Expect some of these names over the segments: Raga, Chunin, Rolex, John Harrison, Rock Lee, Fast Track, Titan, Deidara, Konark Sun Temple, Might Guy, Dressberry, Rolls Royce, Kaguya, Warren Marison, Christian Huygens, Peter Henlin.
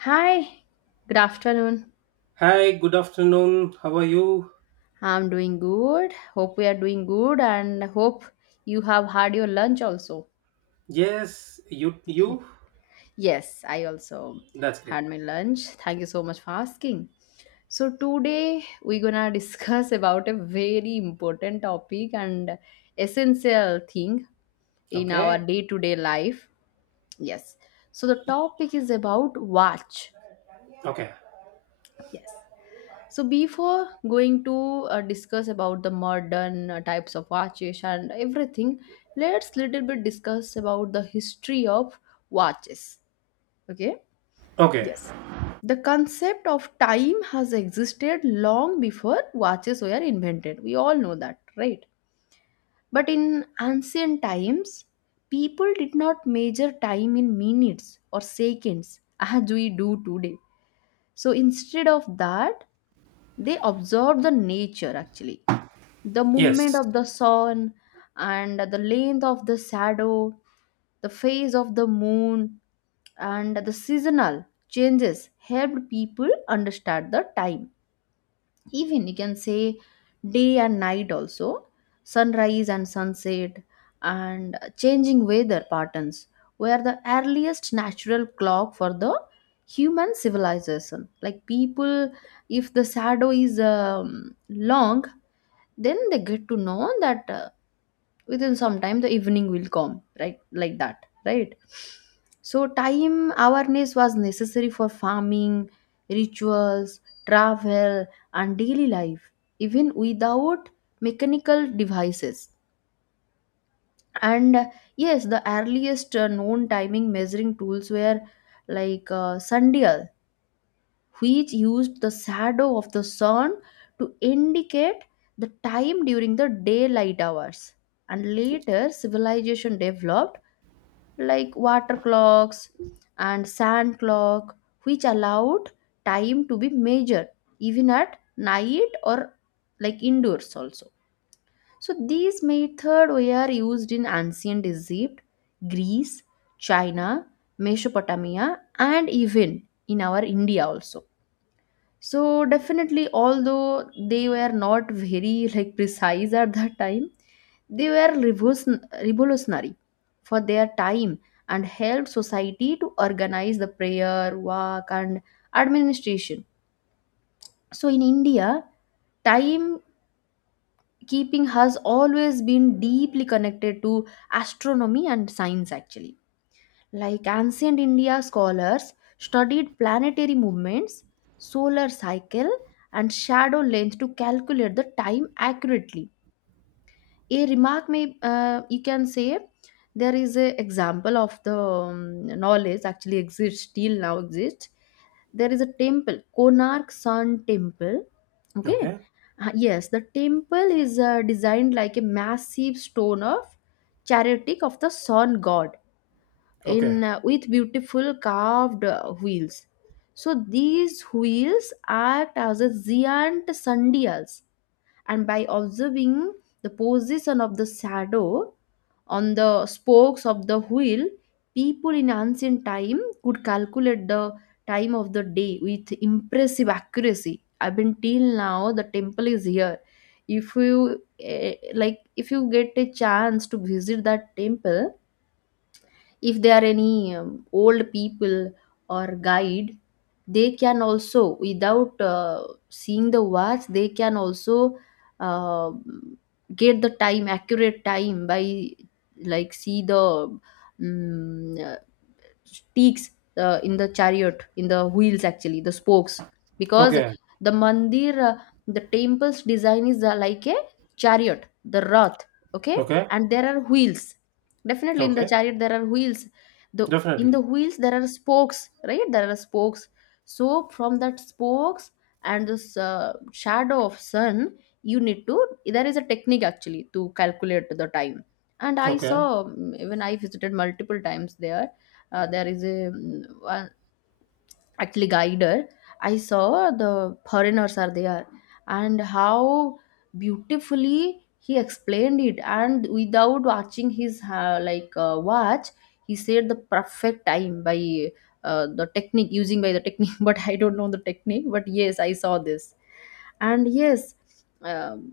Hi, good afternoon. Hi, good afternoon. How are you? I'm doing good. Hope we are doing good and hope you have had your lunch also. Yes, you Yes, I also that's great. had my lunch. Thank you so much for asking. So, today we're gonna discuss about a very important topic and essential thing in our Okay. day to day life. Yes, so the topic is about watch. Okay. Yes. So before going to discuss about the modern types of watches and everything, let's little bit discuss about the history of watches. Okay? Okay. Yes. The concept of time has existed long before watches were invented. We all know that, right? But in ancient times, people did not measure time in minutes or seconds as we do today. So instead of that, they observed the nature actually the movement Yes. of the sun and the length of the shadow, the phase of the moon, and the seasonal changes helped people understand the time. Even you can say day and night also, sunrise and sunset, and changing weather patterns were the earliest natural clock for the human civilization. Like people, if the shadow is long, then they get to know that within some time the evening will come, right? Like that, right? So time awareness was necessary for farming, rituals, travel, and daily life, even without mechanical devices. And yes, the earliest known timing measuring tools were like sundial, which used the shadow of the sun to indicate the time during the daylight hours. And later, civilization developed like water clocks and sand clock, which allowed time to be measured even at night or like indoors also. So these methods were used in ancient Egypt, Greece, China, Mesopotamia, and even in our India also. So definitely, although they were not very like precise at that time, they were revolutionary for their time and helped society to organize the prayer work and administration. So in India, time keeping has always been deeply connected to astronomy and science actually. Like ancient India scholars studied planetary movements, solar cycle, and shadow length to calculate the time accurately. A remark may, you can say, there is a example of the knowledge actually exists, still now exists. There is a temple, Konark Sun Temple. Okay. Okay. Yes, the temple is designed like a massive stone of chariot of the sun god Okay. in, with beautiful carved wheels. So these wheels act as a giant sundials, and by observing the position of the shadow on the spokes of the wheel, people in ancient time could calculate the time of the day with impressive accuracy. I've been till now the temple is here. If you, eh, like, if you get a chance to visit that temple, if there are any old people or guide, they can also without, seeing the watch, they can also, uh, get the time, accurate time, by like see the um, sticks, in the chariot, in the wheels, actually the spokes, because Okay. the mandir, the temple's design is, like a chariot, the rath. Okay? Okay. And there are wheels, definitely in the Okay. chariot there are wheels, the in the Definitely. wheels there are spokes, right, there are spokes. So from that spokes and this shadow of sun, you need to, there is a technique actually to calculate the time. And I saw, Okay. Even I visited multiple times there. There is a, one- actually guider. I saw the foreigners are there, and how beautifully he explained it, and without watching his like watch, he said the perfect time by, the technique, using by the technique but I don't know the technique, but yes I saw this. And yes, um,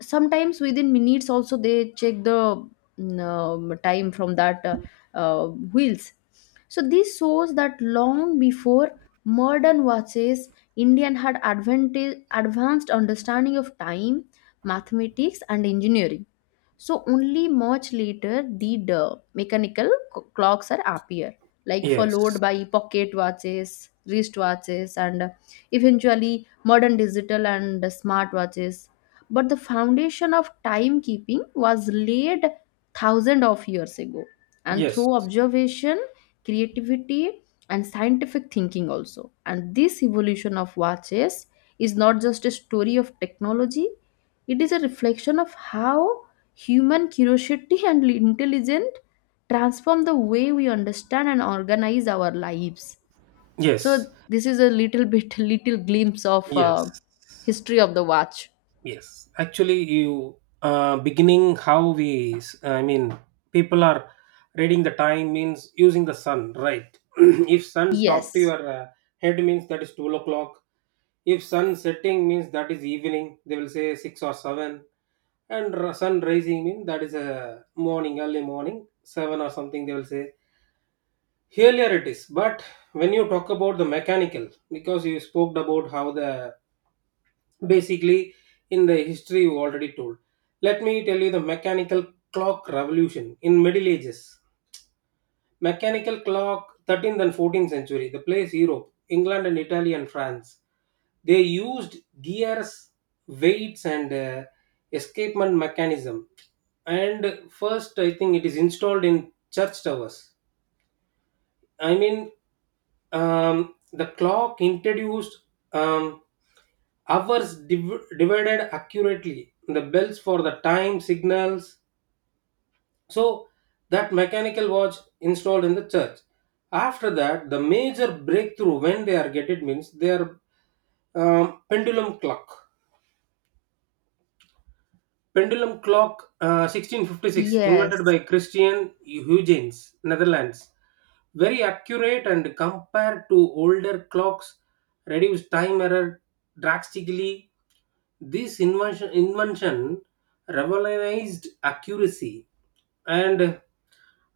sometimes within minutes also they check the, time from that, wheels. So this shows that long before modern watches, Indian had advanced understanding of time, mathematics, and engineering. So only much later did, mechanical clocks are appear, like followed Yes. by pocket watches, wrist watches, and, eventually modern digital and, smart watches. But the foundation of timekeeping was laid thousands of years ago, and Yes. through observation, creativity, and scientific thinking also. And this evolution of watches is not just a story of technology; it is a reflection of how human curiosity and intelligence transform the way we understand and organize our lives. So Yes. this is a little bit, little glimpse of, Yes. history of the watch. Yes. Actually, you beginning how we I mean people are reading the time means using the sun, right? If sun top to Yes, your head means that is 12 o'clock. If sun setting means that is evening, they will say 6 or 7. And sun rising means that is a morning, early morning, 7 or something, they will say. Earlier it is. But when you talk about the mechanical, because you spoke about how the basically in the history you already told, let me tell you the mechanical clock revolution in Middle Ages. Mechanical clock, 13th and 14th century. The place Europe, England and Italy and France. They used gears, weights, and escapement mechanism. And first, I think it is installed in church towers. I mean, the clock introduced um, hours divided accurately. The bells for the time signals, so that mechanical watch installed in the church. After that, the major breakthrough when they are get it means their pendulum clock. Pendulum clock 1656, invented yes, by Christian Huygens, Netherlands. Very accurate and compared to older clocks, reduce time error drastically. This invention revolutionized accuracy. And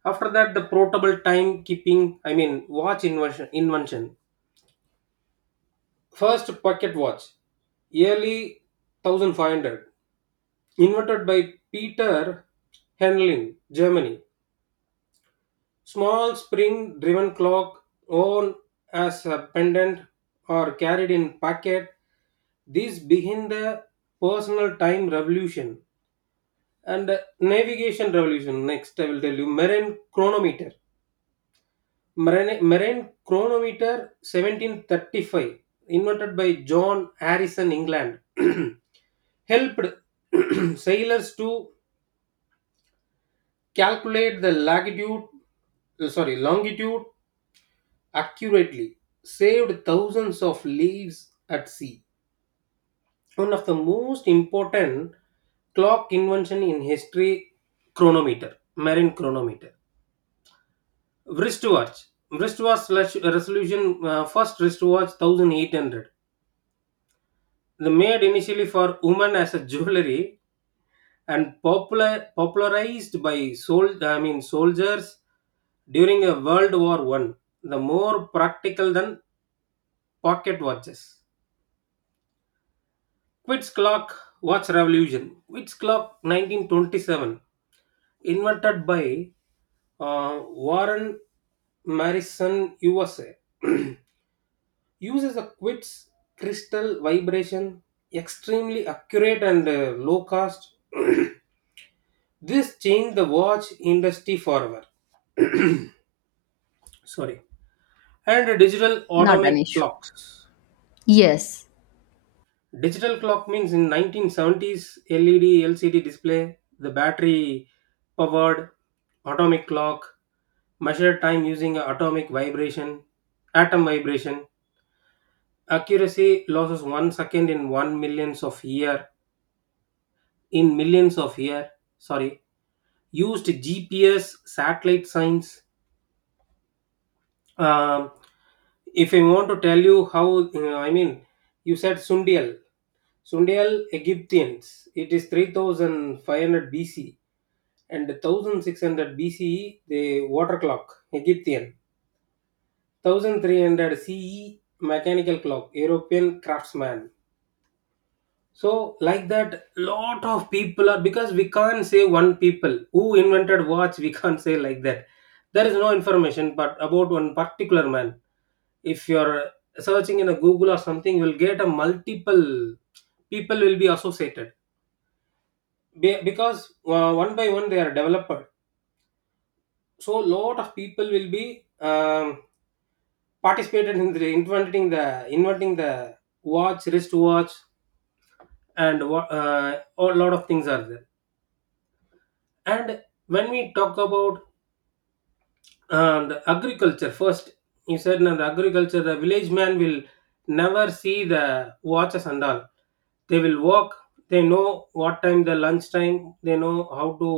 after that, the portable time keeping, I mean, watch invention. First pocket watch, yearly 1500, invented by Peter Henlin, Germany. Small spring driven clock, worn as a pendant or carried in pocket. This begin the personal time revolution and navigation revolution. Next, I will tell you marine chronometer. Marine chronometer 1735, invented by John Harrison, England. Helped sailors to calculate the latitude, sorry, longitude accurately, saved thousands of lives at sea. One of the most important clock invention in history, chronometer, marine chronometer. Wristwatch, wristwatch resolution, first wristwatch 1800. The made initially for women as a jewelry and popularized by sold I mean soldiers during a World War I. The more practical than pocket watches. Quits clock watch revolution. Quits clock 1927 invented by Warren Marison, USA. Uses a Quits crystal vibration, extremely accurate and low cost. This changed the watch industry forever. Sorry. And digital not an atomic issue. clocks. Yes, Digital clock means in 1970s LED LCD display, the battery powered atomic clock measured time using atomic vibration, atom vibration. Accuracy loses 1 second in one millions of year. In millions of year, sorry. Used GPS, satellite science. um, if I want to tell you how, I mean, you said Sundial. Sundial Egyptians, it is 3500 BC and 1600 BCE, the water clock, Egyptian. 1300 CE, mechanical clock, European craftsman. So, like that, lot of people are because we can't say one people who invented watch, we can't say like that. There is no information but about one particular man. If you're searching in a Google or something, you'll get a multiple people will be associated. Because one by one they are developed. So lot of people will be participated in the inventing the watch, wristwatch, and what a lot of things are there. And when we talk about and the agriculture first, you said now the agriculture the village man will never see the watches and all, they will walk, they know what time the lunch time, they know how to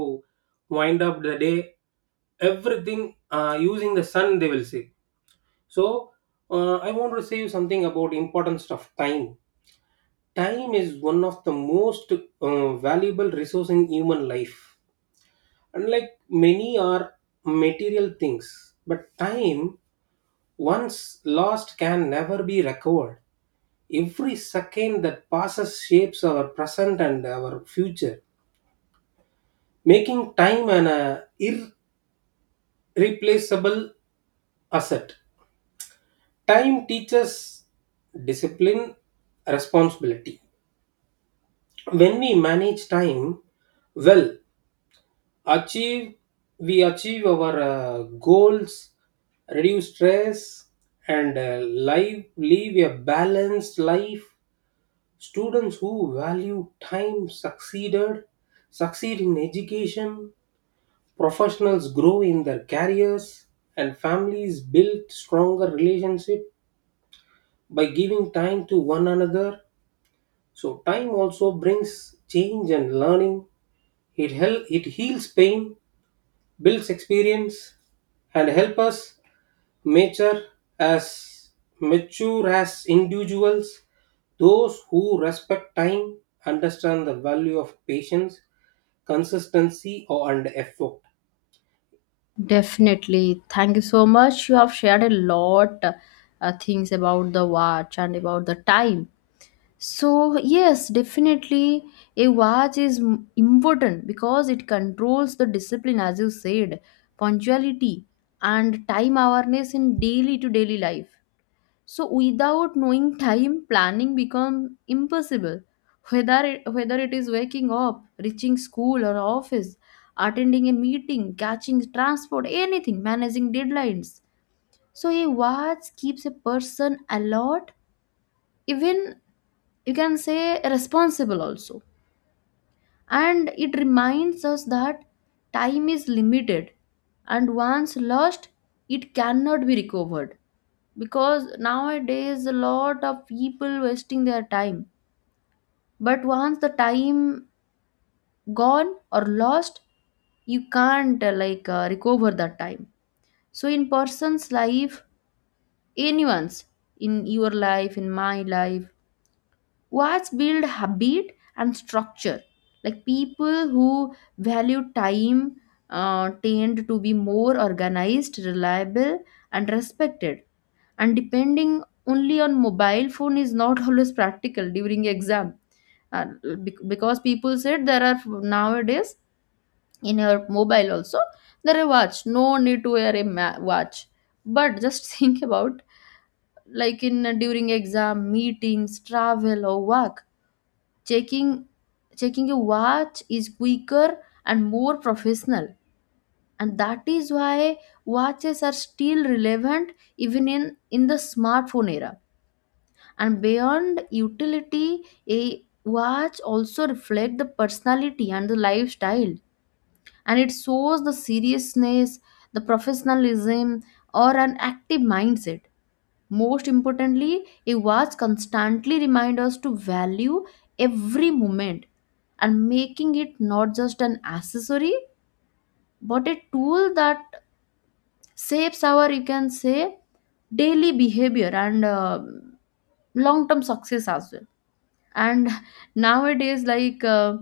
wind up the day, everything using the sun they will see. So I want to say you something about importance of time. Time is one of the most valuable resource in human life, and like many are material things but time once lost can never be recovered. Every second that passes shapes our present and our future, making time an irreplaceable asset. Time teaches discipline, responsibility. When we manage time well, achieve we achieve our goals, reduce stress, and live a balanced life. Students who value time succeed in education, professionals grow in their careers, and families build stronger relationship by giving time to one another. So time also brings change and learning, it heals pain, builds experience and help us mature as mature as individuals. Those who respect time understand the value of patience, consistency or and effort. definitely. Thank you so much. You have shared a lot things about the watch and about the time. So, yes, definitely a watch is important because it controls the discipline, as you said, punctuality, and time awareness in daily to daily life. So, without knowing time, planning become impossible. Whether it is waking up, reaching school or office, attending a meeting, catching transport, anything, managing deadlines. So, a watch keeps a person alert, even you can say responsible also. And it reminds us that time is limited, and once lost, it cannot be recovered, because nowadays a lot of people wasting their time. But once the time gone or lost, you can't, like, recover that time. So in person's life, anyone's, in your life, in my life, what's build habit and structure. Like people who value time, tend to be more organized, reliable, and respected. And depending only on mobile phone is not always practical during exam. Uh, because people said there are nowadays in your mobile also there are watch. No need to wear a watch. But just think about, like in during exam, meetings, travel, or work, checking checking a watch is quicker and more professional, and that is why watches are still relevant, even in the smartphone era. And beyond utility, a watch also reflect the personality and the lifestyle, and it shows the seriousness, the professionalism, or an active mindset. Most importantly, it was constantly remind us to value every moment, and making it not just an accessory but a tool that shapes our, you can say, daily behavior and, long term success as well. And nowadays, like,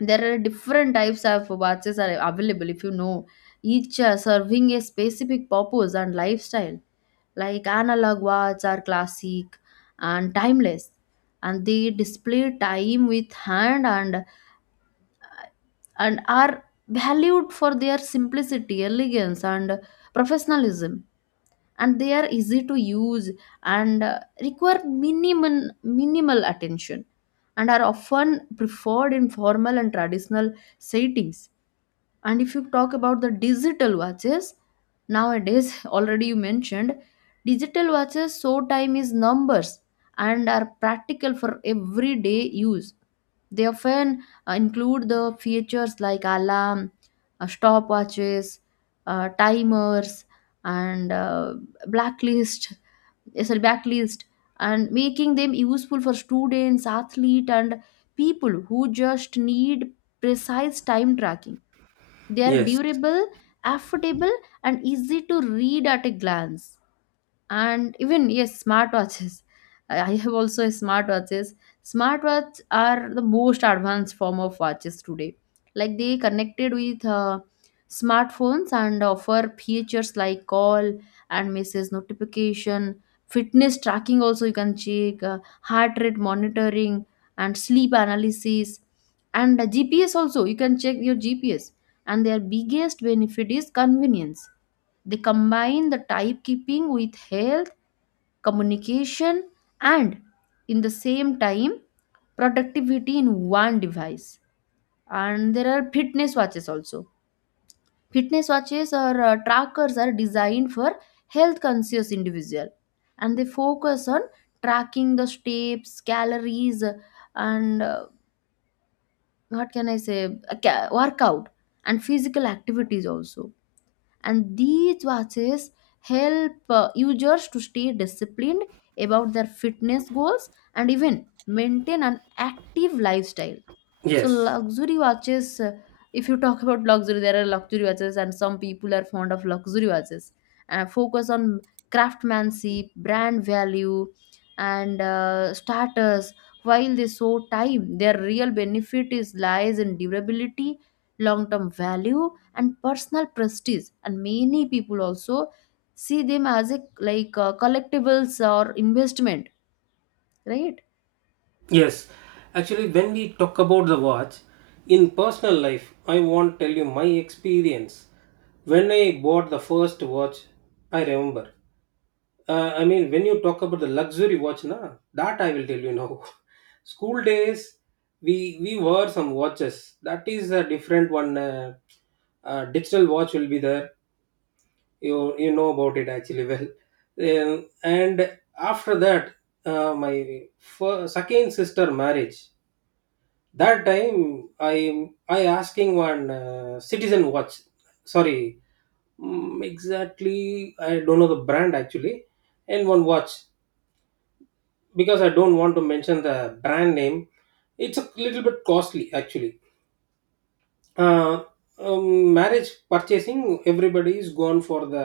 there are different types of watches are available, if you know, each serving a specific purpose and lifestyle. Like analog watch are classic and timeless, and they display time with hand, and are valued for their simplicity, elegance, and professionalism. And they are easy to use, and, require minimum minimal attention, and are often preferred in formal and traditional settings. And if you talk about the digital watches, nowadays, already you mentioned, digital watches show time is numbers and are practical for everyday use. They often, include the features like alarm, stopwatches, timers, and, blacklist, eh, sorry, backlist, and making them useful for students, athletes, and people who just need precise time tracking. They are Yes, durable, affordable, and easy to read at a glance. And even, yes, smartwatches, I have also a smartwatches. Smartwatch are the most advanced form of watches today. Like they connected with, smartphones, and offer features like call and message notification, fitness tracking also, you can check, heart rate monitoring, and sleep analysis, and, GPS also, you can check your GPS. And their biggest benefit is convenience. They combine the type keeping with health, communication, and, in the same time, productivity in one device. And there are fitness watches also. Fitness watches or, trackers are designed for health conscious individual, and they focus on tracking the steps, calories, and, what can I say, workout and physical activities also. And these watches help, users to stay disciplined about their fitness goals, and even maintain an active lifestyle. So yes, luxury watches, if you talk about luxury, there are luxury watches, and some people are fond of luxury watches. Focus on craftsmanship, brand value, and, starters. While they show time, their real benefit is lies in durability, long-term value, and personal prestige. And many people also see them as a like, collectibles or investment, right? yes. Actually, when we talk about the watch, in personal life I want to tell you my experience. When I bought the first watch, I remember. I mean, when you talk about the luxury watch, na, that I will tell you now. School days, we wore some watches. That is a different one. Digital watch will be there. You know about it actually well. And after that, my first, second sister marriage. That time, I asking one citizen watch. Sorry, exactly. I don't know the brand actually, and one watch. Because I don't want to mention the brand name, it's a little bit costly actually. uh, Marriage purchasing, everybody is gone for the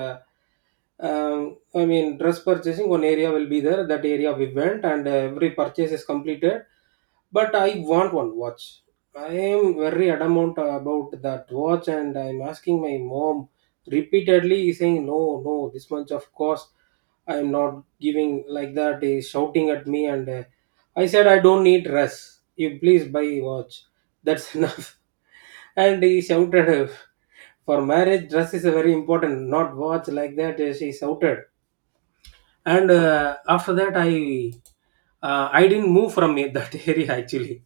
I mean, dress purchasing, one area will be there. That area we went, and every purchase is completed. But I want one watch, I am very adamant about that watch and I'm asking my mom repeatedly, saying, no, no, this much of cost I am not giving like that, is shouting at me. And I said, I don't need dress, you please buy watch, that's enough. And he shouted, for marriage, dress is very important, not watch like that. She shouted. And after that, I didn't move from that area actually.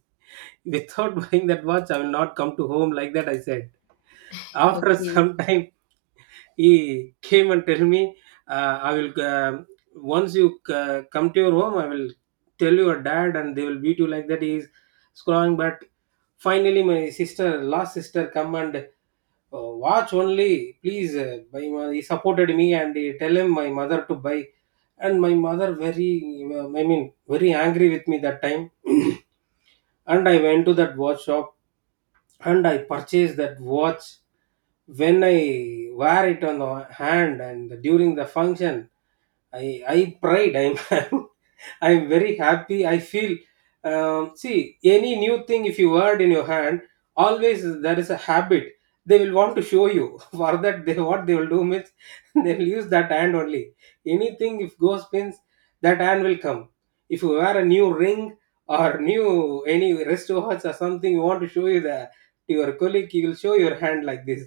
Without buying that watch, I will not come to home like that, I said. After Okay. some time, he came and tell me, I will once you come to your home, I will tell your dad, and they will beat you like that. He is scrawling, but finally, my sister, last sister, come and, oh, watch only, please. By my, he supported me and he tell him my mother to buy, and my mother very, I mean, very angry with me that time. And I went to that watch shop and I purchased that watch. When I wear it on the hand and during the function, I prayed. I'm I'm very happy I feel. See any new thing if you word in your hand, always there is a habit, they will want to show you. For that, they, what they will do means, they will use that hand only, anything if goes means that hand will come. If you wear a new ring or new any wristwatch or something, you want to show you the, to your colleague, he will show your hand like this.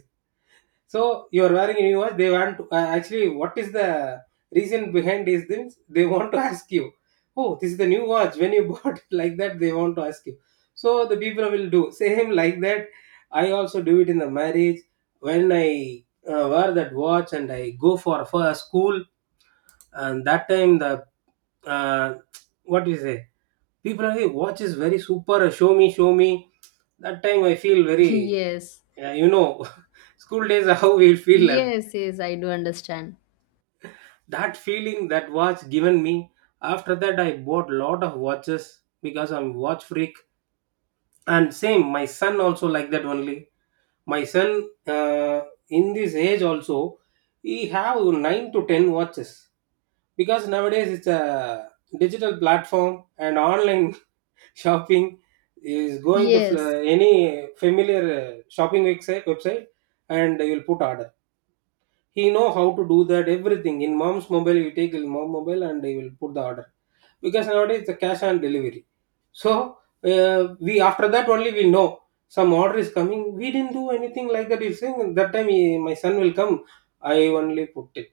So you are wearing a new watch. They want to, actually, what is the reason behind these things? They want to ask you, oh, this is the new watch. When you bought it like that, they want to ask you. So the people will do same like that. I also do it in the marriage when I wear that watch and I go for a school, and that time the uh, what do you say, people are like, hey watch is very super, show me, show me. That time I feel very. Yes. Yeah, school days are how we feel. And Yes, yes, I do understand. that feeling that watch given me. After that, I bought lot of watches because I'm watch freak. And same, my son also like that only. My son, in this age also, he have 9 to 10 watches because nowadays it's a digital platform and online shopping is going to Yes, any familiar shopping website. And you'll put order, he know how to do that everything in mom's mobile, you take in mom mobile and he will put the order, because nowadays the cash on delivery. So we after that only we know some order is coming, we didn't do anything like that, he's saying that time, he, my son will come, I only put it,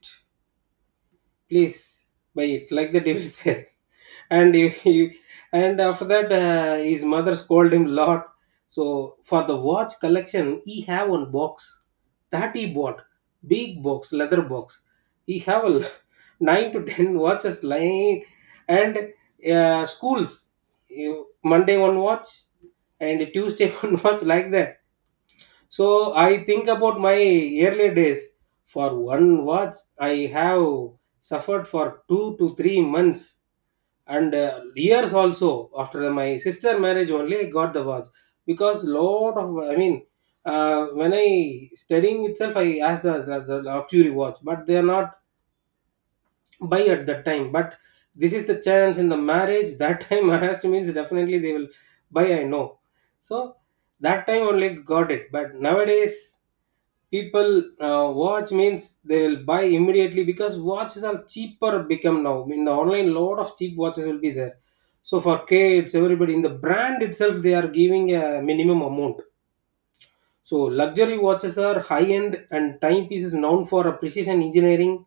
please buy it like the devil said. and he, he- and after that his mother scolded him lot. So for the watch collection he have one box that he bought, big box, leather box, he have a 9 to 10 watches lying. And schools, you, Monday one watch and Tuesday one watch like that. So I think about my early days. For one watch, I have suffered for 2 to 3 months and years also. After my sister marriage, only I got the watch because lot of, I mean, when I studying itself, I asked the luxury watch, but they are not buy at that time. But this is the chance in the marriage. That time I asked means definitely they will buy, I know, so that time only got it. But nowadays people watch means they will buy immediately because watches are cheaper become now in the online, lot of cheap watches will be there. So for kids everybody in the brand itself they are giving a minimum amount. So luxury watches are high-end and timepieces known for a precision engineering,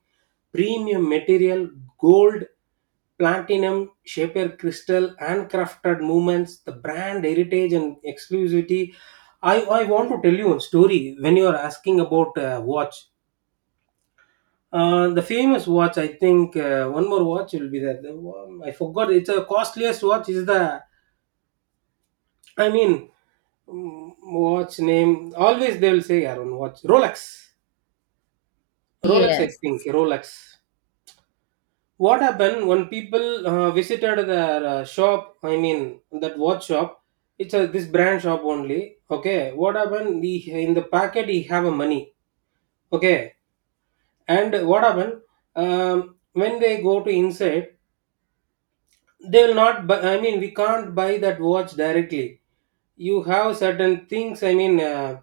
premium material, gold, platinum, shaper crystal, handcrafted movements, the brand heritage and exclusivity. I want to tell you a story when you are asking about watch. The famous watch, I think one more watch will be there. I forgot. It's a costliest watch. Is the, I mean, watch name? Always they will say Aaron watch Rolex. Rolex, I yes. think. Rolex. What happened when people visited their shop? I mean, that watch shop. It's a this brand shop only. Okay. What happened? He, in the packet, he have a money. Okay. And what happened? When they go to inside, they will not buy, I mean we can't buy that watch directly. You have certain things, I mean, uh,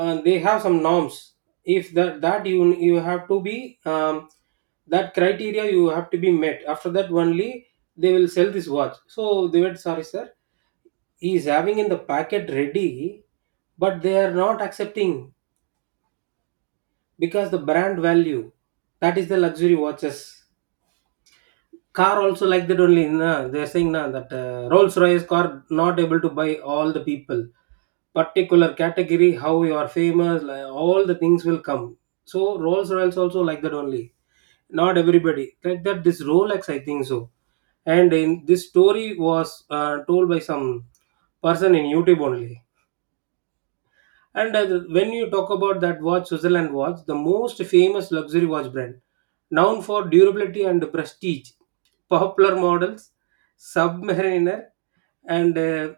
uh, they have some norms. If that you have to be that criteria you have to be met, after that only they will sell this watch. So they were sorry sir, he is having in the packet ready but they are not accepting, because the brand value, that is the luxury watches. Car also like that only na, they're saying na, that Rolls Royce car not able to buy all the people, particular category, how you are famous like, all the things will come. So Rolls Royce also like that only, not everybody like that, this Rolex I think so. And in this story was told by some person in YouTube only. And when you talk about that watch, Switzerland watch, the most famous luxury watch brand, known for durability and prestige, popular models, submariner, and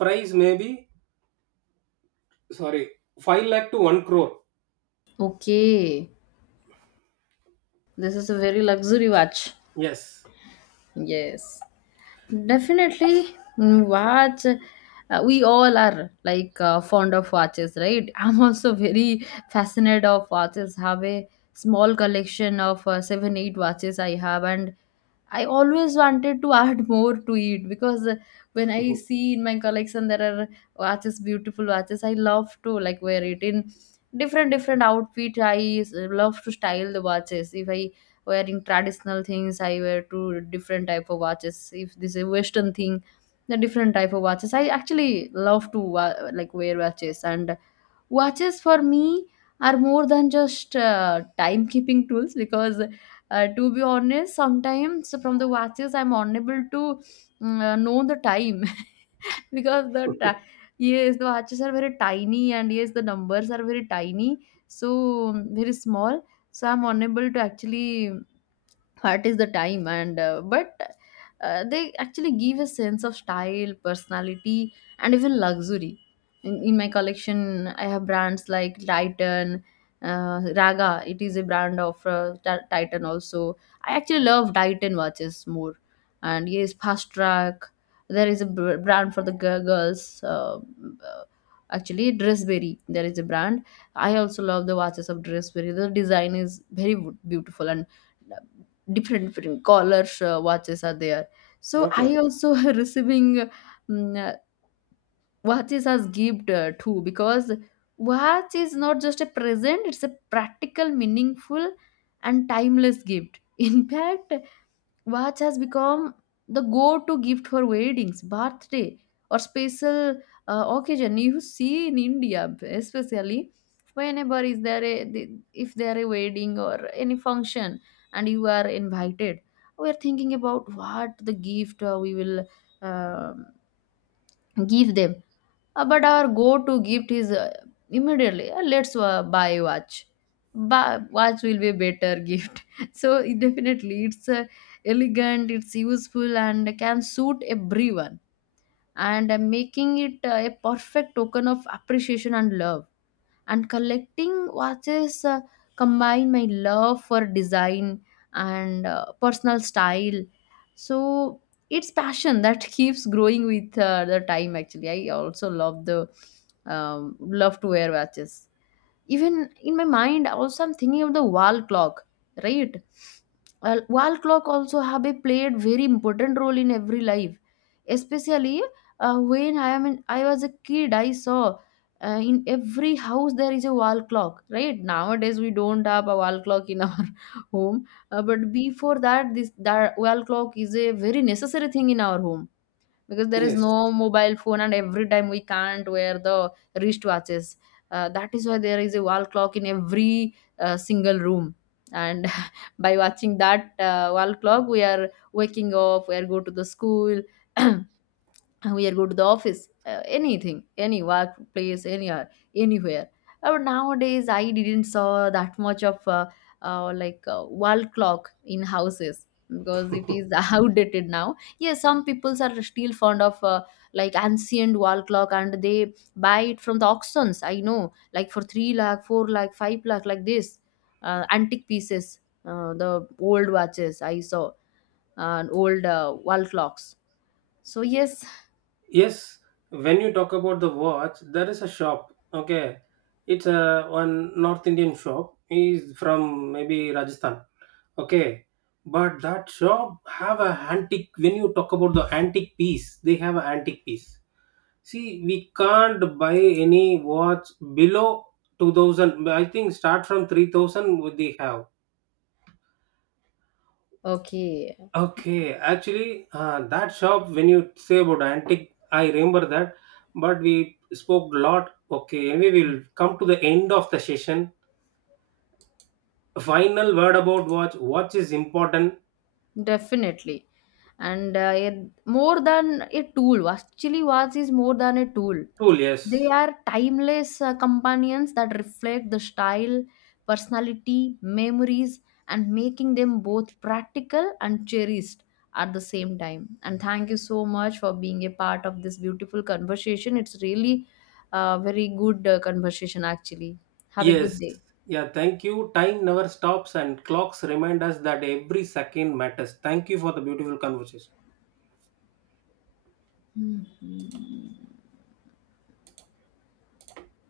price maybe, sorry, 5 lakh to 1 crore. Okay. This is a very luxury watch. Yes. Yes. Definitely, mm, watch. Uh, we all are like, fond of watches, right? I'm also very fascinated of watches. Have a small collection of, seven, eight watches I have, and I always wanted to add more to it, because, when I Mhm. see in my collection there are watches, beautiful watches. I love to like wear it in different different outfit. Love to style the watches. If I wearing traditional things, I wear two different type of watches. If this is western thing, the different type of watches. I actually love to like wear watches, and watches for me are more than just timekeeping tools. Because to be honest, sometimes from the watches I'm unable to know the time, because yes, the watches are very tiny, and yes, the numbers are very tiny, so very small. So I'm unable to actually what is the time. And but they actually give a sense of style, personality, and even luxury. In my collection, I have brands like Titan, Raga. It is a brand of Titan also. I actually love Titan watches more. And yes, Fast Track. There is a brand for the girls. Uh, Actually, Dressberry, there is a brand. I also love the watches of Dressberry. The design is very beautiful and uh, different different collars watches are there. So Okay. I also receiving mm, uh, watches as gift too, because watch is not just a present. It's a practical, meaningful, and timeless gift. In fact, watch has become the go-to gift for weddings, birthday, or special occasion. You see, in India, especially whenever is there a if there a wedding or any function, and you are invited, we are thinking about what the gift we will uh, give them. But our go-to gift is immediately, let's buy watch, buy, watch will be better gift. So it definitely it's elegant, it's useful, and can suit everyone. And making it a perfect token of appreciation and love. And collecting watches combine my love for design and personal style. So it's passion that keeps growing with the time. Actually, I also love the love to wear watches. Even in my mind also, I'm thinking of the wall clock, right? Well, wall clock also have a played very important role in every life. Especially when I was a kid, I saw in every house there is a wall clock, right? Nowadays we don't have a wall clock in our home. But before that, this that wall clock is a very necessary thing in our home, because there is Yes. no mobile phone, and every time we can't wear the wristwatches. That is why there is a wall clock in every single room. And by watching that wall clock, we are waking up, we are go to the school, we are go to the office, anything, any workplace, anywhere, anywhere. Nowadays I didn't saw that much of like wall clock in houses, because it is outdated now. Yes, some peoples are still fond of like ancient wall clock, and they buy it from the auctions. I know, like, for 3 lakh, 4 lakh, 5 lakh, like this, antique pieces, the old watches I saw, and old wall clocks. So yes. Yes. When you talk about the watch, there is a shop. Okay, it's a one North Indian shop. He's from maybe Rajasthan. Okay, but that shop have a antique. When you talk about the antique piece, they have an antique piece. See, we can't buy any watch below 2,000. I think start from 3,000. Would they have? Okay, Okay, actually, that shop when you say about antique, I remember that. But we spoke a lot. Okay, anyway, we'll come to the end of the session. Final word about watch. Watch is important. definitely. And more than a tool, actually, watch is more than a tool. Tool, yes. They are timeless companions that reflect the style, personality, memories, and making them both practical and cherished at the same time. And thank you so much for being a part of this beautiful conversation. It's really a very good conversation, actually. Have a good Yes. day. Yeah, thank you. Time never stops, and clocks remind us that every second matters. Thank you for the beautiful conversation. Hmm.